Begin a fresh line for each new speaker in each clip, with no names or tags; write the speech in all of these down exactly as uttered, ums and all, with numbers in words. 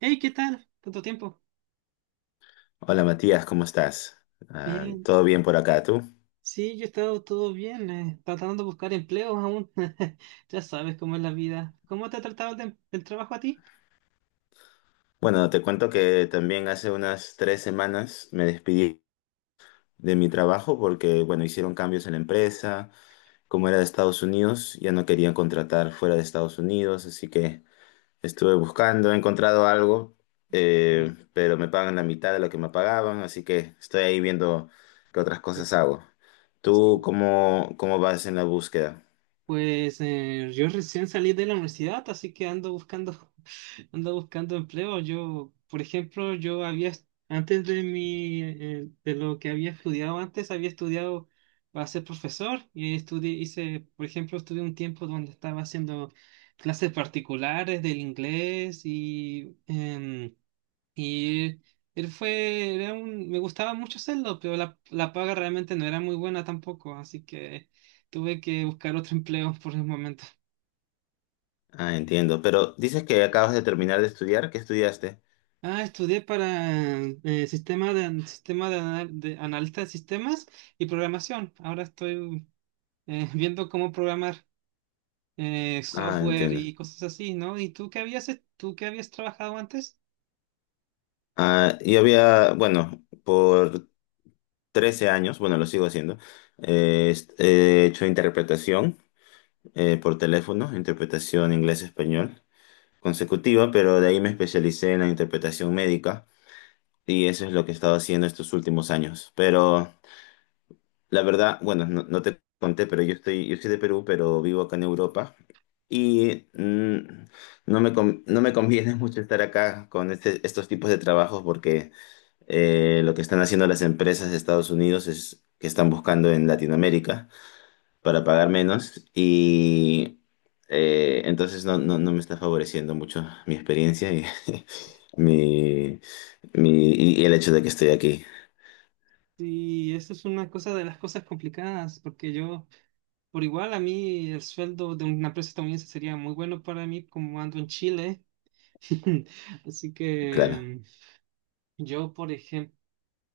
Hey, ¿qué tal? ¿Tanto tiempo?
Hola Matías, ¿cómo estás? Ah,
Bien.
¿todo bien por acá, tú?
Sí, yo he estado todo bien, eh, tratando de buscar empleos aún. Ya sabes cómo es la vida. ¿Cómo te ha tratado el, tem- el trabajo a ti?
Bueno, te cuento que también hace unas tres semanas me despedí de mi trabajo porque, bueno, hicieron cambios en la empresa. Como era de Estados Unidos, ya no querían contratar fuera de Estados Unidos, así que estuve buscando, he encontrado algo,
Ah,
eh, pero me pagan la mitad de lo que me pagaban, así que estoy ahí viendo qué otras
sí.
cosas hago. ¿Tú
Sí.
cómo, cómo vas en la búsqueda?
Pues eh, yo recién salí de la universidad, así que ando buscando, ando buscando empleo. Yo, por ejemplo, yo había, est- antes de mi, eh, de lo que había estudiado antes, había estudiado para ser profesor y estudié, hice, por ejemplo, estudié un tiempo donde estaba haciendo clases particulares del inglés y em, y él fue, era un, me gustaba mucho hacerlo, pero la, la paga realmente no era muy buena tampoco, así que tuve que buscar otro empleo por el momento.
Ah, entiendo. Pero dices que acabas de terminar de estudiar, ¿qué estudiaste?
Ah, estudié para eh, sistema de, sistema de, ana- de analista de sistemas y programación. Ahora estoy eh, viendo cómo programar eh,
Ah,
software
entiendo.
y cosas así, ¿no? ¿Y tú qué habías, ¿tú qué habías trabajado antes?
Ah, yo había, bueno, por trece años, bueno, lo sigo haciendo, eh, est- eh, he hecho interpretación eh, por teléfono, interpretación inglés-español consecutiva, pero de ahí me especialicé en la interpretación médica y eso es lo que he estado haciendo estos últimos años. Pero la verdad, bueno, no, no te conté, pero yo estoy, yo soy de Perú, pero vivo acá en Europa y mm, no me, con- no me conviene mucho estar acá con este- estos tipos de trabajos porque eh, lo que están haciendo las empresas de Estados Unidos es que están buscando en Latinoamérica para pagar menos y eh, entonces no, no, no me está favoreciendo mucho mi experiencia y, mi, mi- y el hecho de que estoy aquí.
Y eso es una cosa de las cosas complicadas, porque yo. Por igual, a mí el sueldo de una empresa estadounidense sería muy bueno para mí, como ando en Chile. Así
Claro.
que yo, por ejemplo,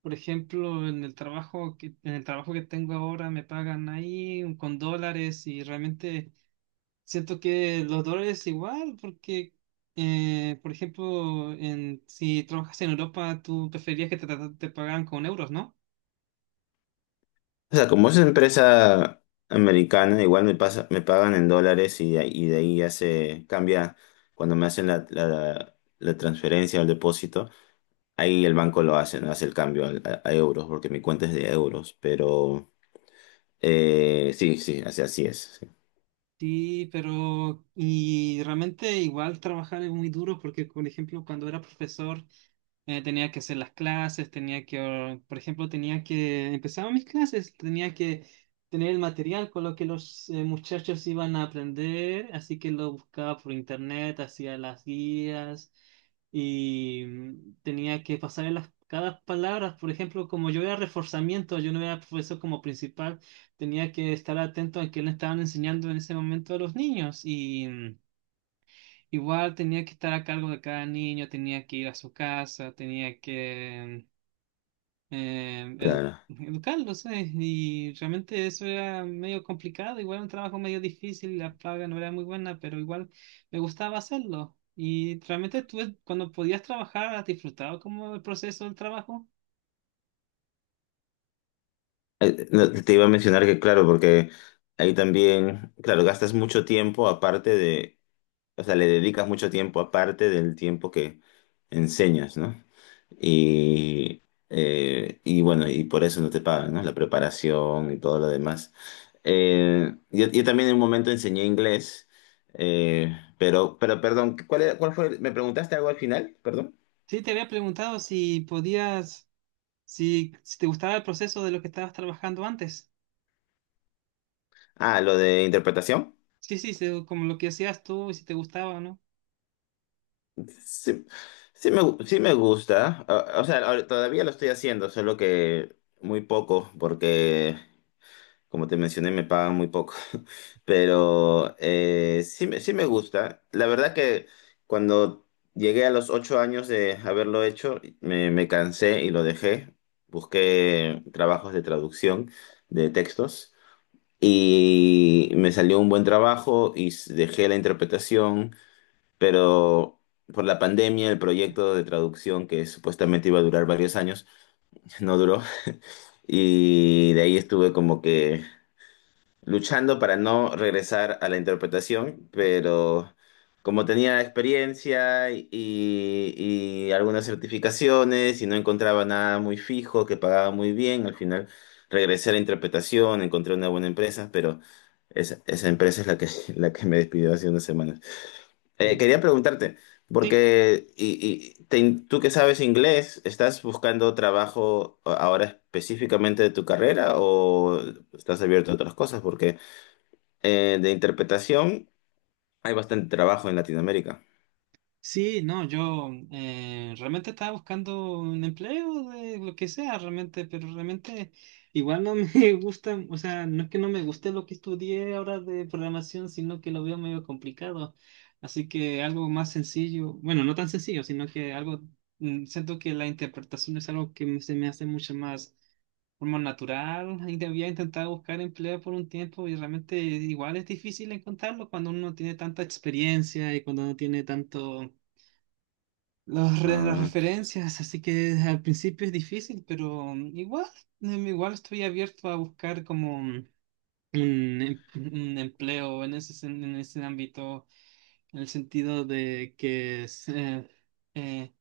por ejemplo, en el trabajo que, en el trabajo que tengo ahora me pagan ahí con dólares y realmente siento que los dólares igual, porque, eh, por ejemplo, en, si trabajas en Europa, tú preferirías que te, te te pagaran con euros, ¿no?
O sea, como es una empresa americana, igual me pasa, me pagan en dólares y, y de ahí ya se cambia cuando me hacen la, la la transferencia o el depósito. Ahí el banco lo hace, ¿no? Hace el cambio al- a, a euros, porque mi cuenta es de euros, pero eh, sí, sí, así, así es, sí,
Sí, pero y realmente igual trabajar es muy duro porque, por ejemplo, cuando era profesor, eh, tenía que hacer las clases, tenía que, or- por ejemplo, tenía que, empezaba mis clases, tenía que tener el material con lo que los eh, muchachos iban a aprender, así que lo buscaba por internet, hacía las guías y mm, tenía que pasar en las, cada palabra, por ejemplo, como yo era reforzamiento, yo no era profesor como principal, tenía que estar atento a qué le estaban enseñando en ese momento a los niños y... mm, igual tenía que estar a cargo de cada niño, tenía que ir a su casa, tenía que eh, edu-
claro.
educarlos, sabes. Y realmente eso era medio complicado, igual un trabajo medio difícil, la paga no era muy buena, pero igual me gustaba hacerlo. Y realmente tú, cuando podías trabajar, ¿has disfrutado como el proceso del trabajo?
Eh, no, te iba a mencionar que, claro, porque ahí también, claro, gastas mucho tiempo aparte de, o sea, le dedicas mucho tiempo aparte del tiempo que enseñas, ¿no? Y, eh, y bueno, y por eso no te pagan, ¿no? La preparación y todo lo demás. Eh, yo, yo también en un momento enseñé inglés, eh, pero, pero perdón, ¿cuál era- ¿cuál fue? ¿Me preguntaste algo al final? Perdón.
Sí, te había preguntado si podías, si, si te gustaba el proceso de lo que estabas trabajando antes.
Ah, lo de interpretación.
Sí, sí, se- como lo que hacías tú y si te gustaba, ¿no?
Sí, sí me, gu- sí me gusta. O, o sea, ahora todavía lo estoy haciendo, solo que muy poco, porque como te mencioné, me pagan muy poco, pero eh, sí, me- sí me gusta. La verdad que cuando llegué a los ocho años de haberlo hecho, me, me cansé y lo dejé. Busqué trabajos de traducción de textos y me salió un buen trabajo y s- dejé la interpretación, pero por la pandemia el proyecto de traducción que supuestamente iba a durar varios años no duró. Y de ahí estuve como que luchando para no regresar a la interpretación, pero como tenía experiencia y, y algunas certificaciones y no encontraba nada muy fijo, que pagaba muy bien, al final regresé a la interpretación, encontré una buena empresa, pero esa, esa empresa es la que, la que me despidió hace unas semanas. Eh,
Mm.
quería preguntarte,
Sí.
porque y, y te- tú que sabes inglés, ¿estás buscando trabajo ahora específicamente de tu carrera o estás abierto a otras cosas? Porque eh, de interpretación, hay bastante trabajo en Latinoamérica.
Sí, no, yo eh, realmente estaba buscando un empleo de lo que sea, realmente, pero realmente igual no me gusta, o sea, no es que no me guste lo que estudié ahora de programación, sino que lo veo medio complicado. Así que algo más sencillo, bueno, no tan sencillo, sino que algo, mm, siento que la interpretación es algo que me- se me hace mucho más forma natural. Y había intentado buscar empleo por un tiempo y realmente igual es difícil encontrarlo cuando uno no tiene tanta experiencia y cuando no tiene tanto las re- las
Ah,
referencias, así que al principio es difícil, pero mm, igual, em, igual estoy abierto a buscar como mm, un, em- un empleo en ese, sen- en ese ámbito, en el sentido de que es, eh, eh,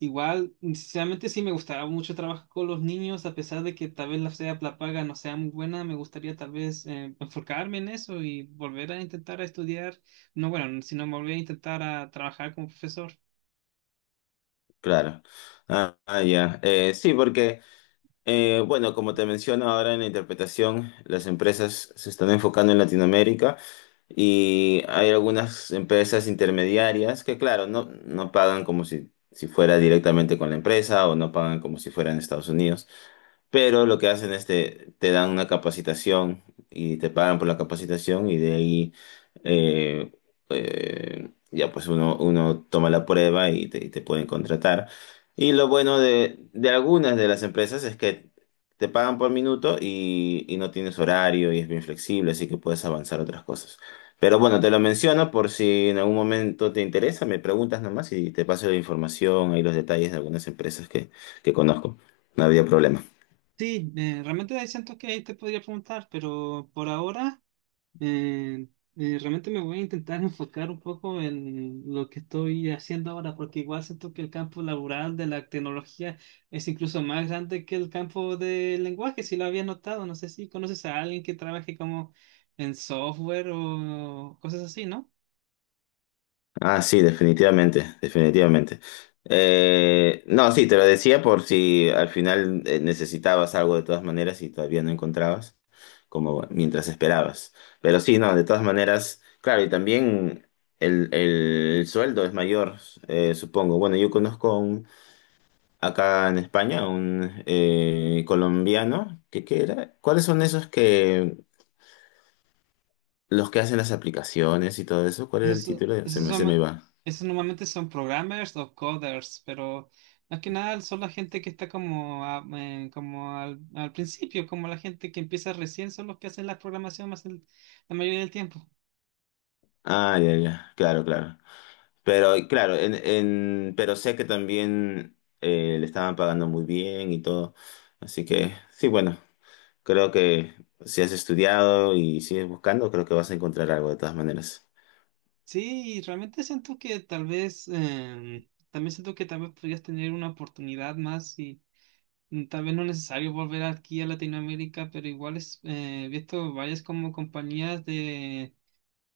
igual, sinceramente sí me gustaba mucho trabajar con los niños, a pesar de que tal vez la, sea, la paga no sea muy buena, me gustaría tal vez eh, enfocarme en eso y volver a intentar a estudiar, no bueno, sino volver a intentar a trabajar como profesor.
claro. Ah, ah, ya. Eh, sí, porque, eh, bueno, como te menciono ahora en la interpretación, las empresas se están enfocando en Latinoamérica y hay algunas empresas intermediarias que, claro, no, no pagan como si, si fuera directamente con la empresa o no pagan como si fuera en Estados Unidos. Pero lo que hacen es te, te dan una capacitación y te pagan por la capacitación y de ahí eh, eh, ya pues uno, uno toma la prueba y te, y te pueden contratar. Y lo bueno de, de algunas de las empresas es que te pagan por minuto y, y no tienes horario y es bien flexible, así que puedes avanzar otras cosas. Pero bueno, te lo menciono por si en algún momento te interesa, me preguntas nomás y te paso la información, y los detalles de algunas empresas que, que conozco. No había problema.
Sí, eh, realmente hay cientos que ahí te podría preguntar, pero por ahora eh, eh, realmente me voy a intentar enfocar un poco en lo que estoy haciendo ahora, porque igual siento que el campo laboral de la tecnología es incluso más grande que el campo del lenguaje, si lo habías notado. No sé si conoces a alguien que trabaje como en software o cosas así, ¿no?
Ah, sí, definitivamente, definitivamente. Eh, no, sí, te lo decía por si al final eh, necesitabas algo de todas maneras y todavía no encontrabas, como mientras esperabas. Pero sí, no, de todas maneras, claro, y también el, el sueldo es mayor, eh, supongo. Bueno, yo conozco a un- acá en España un eh, colombiano, que ¿qué era? ¿Cuáles son esos que, los que hacen las aplicaciones y todo eso? ¿Cuál era el
Esos,
título? Se
esos
me, se me
son,
va.
esos normalmente son programmers o coders, pero más que nada son la gente que está como, a- eh, como al, al principio, como la gente que empieza recién, son los que hacen la programación más el- la mayoría del tiempo.
Ah, ya, ya, claro, claro. Pero claro, en, en- pero sé que también eh, le estaban pagando muy bien y todo. Así que sí, bueno, creo que si has estudiado y sigues buscando, creo que vas a encontrar algo de todas maneras.
Sí, y realmente siento que tal vez, eh, también siento que tal vez podrías tener una oportunidad más y mm, tal vez no es necesario volver aquí a Latinoamérica, pero igual es, eh, he visto varias como compañías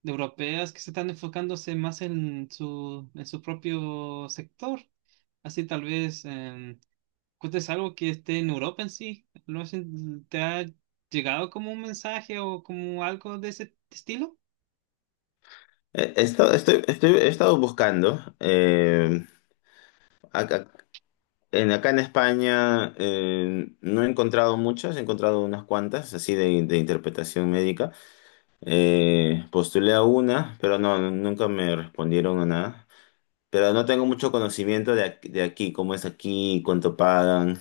de europeas que se están enfocándose más en su, en su propio sector. Así tal vez eh, cuentes algo que esté en Europa en sí. ¿Lo has- ¿Te ha llegado como un mensaje o como algo de ese estilo?
Eh, He estado, estoy, estoy- he estado buscando. eh, acá, en, acá en España eh, no he encontrado muchas, he encontrado unas cuantas, así de, de interpretación médica. Eh, postulé a una, pero no, nunca me respondieron a nada. Pero no tengo mucho conocimiento de, ac- de aquí, cómo es aquí, cuánto pagan.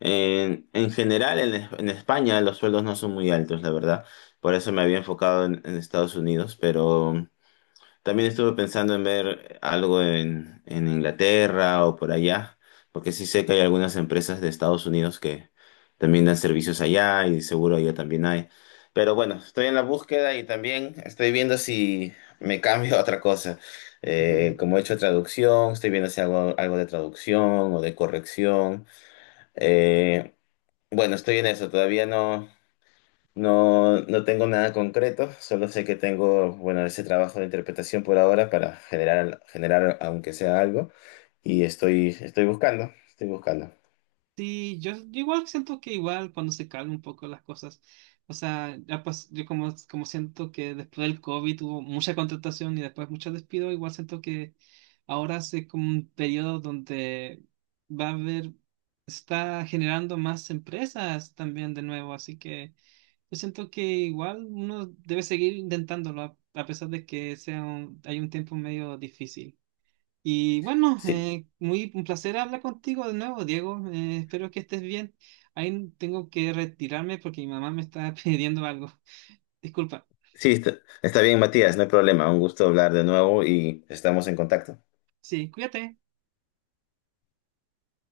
En, en general, en, Es- en España los sueldos no son muy altos, la verdad. Por eso me había enfocado en, en Estados Unidos, pero también estuve pensando en ver algo en, en Inglaterra o por allá, porque sí sé que hay algunas empresas de Estados Unidos que también dan servicios allá y seguro allá también hay. Pero bueno, estoy en la búsqueda y también estoy viendo si me cambio a otra cosa. Eh, como he hecho traducción, estoy viendo si hago algo de traducción o de corrección. Eh, bueno, estoy en eso, todavía no. No, no tengo nada concreto, solo sé que tengo, bueno, ese trabajo de interpretación por ahora para generar, generar aunque sea algo, y estoy, estoy buscando, estoy buscando.
Sí, yo, yo igual siento que igual cuando se calmen un poco las cosas, o sea, ya pas- yo como, como siento que después del COVID hubo mucha contratación y después mucho despido, igual siento que ahora es como un periodo donde va a haber, está generando más empresas también de nuevo, así que yo siento que igual uno debe seguir intentándolo a, a pesar de que sea un- hay un tiempo medio difícil. Y bueno,
Sí,
eh, muy un placer hablar contigo de nuevo, Diego. Eh, espero que estés bien. Ahí tengo que retirarme porque mi mamá me está pidiendo algo. Disculpa.
sí, está, está bien, Matías, no hay problema, un gusto hablar de nuevo y estamos en contacto.
Sí, cuídate.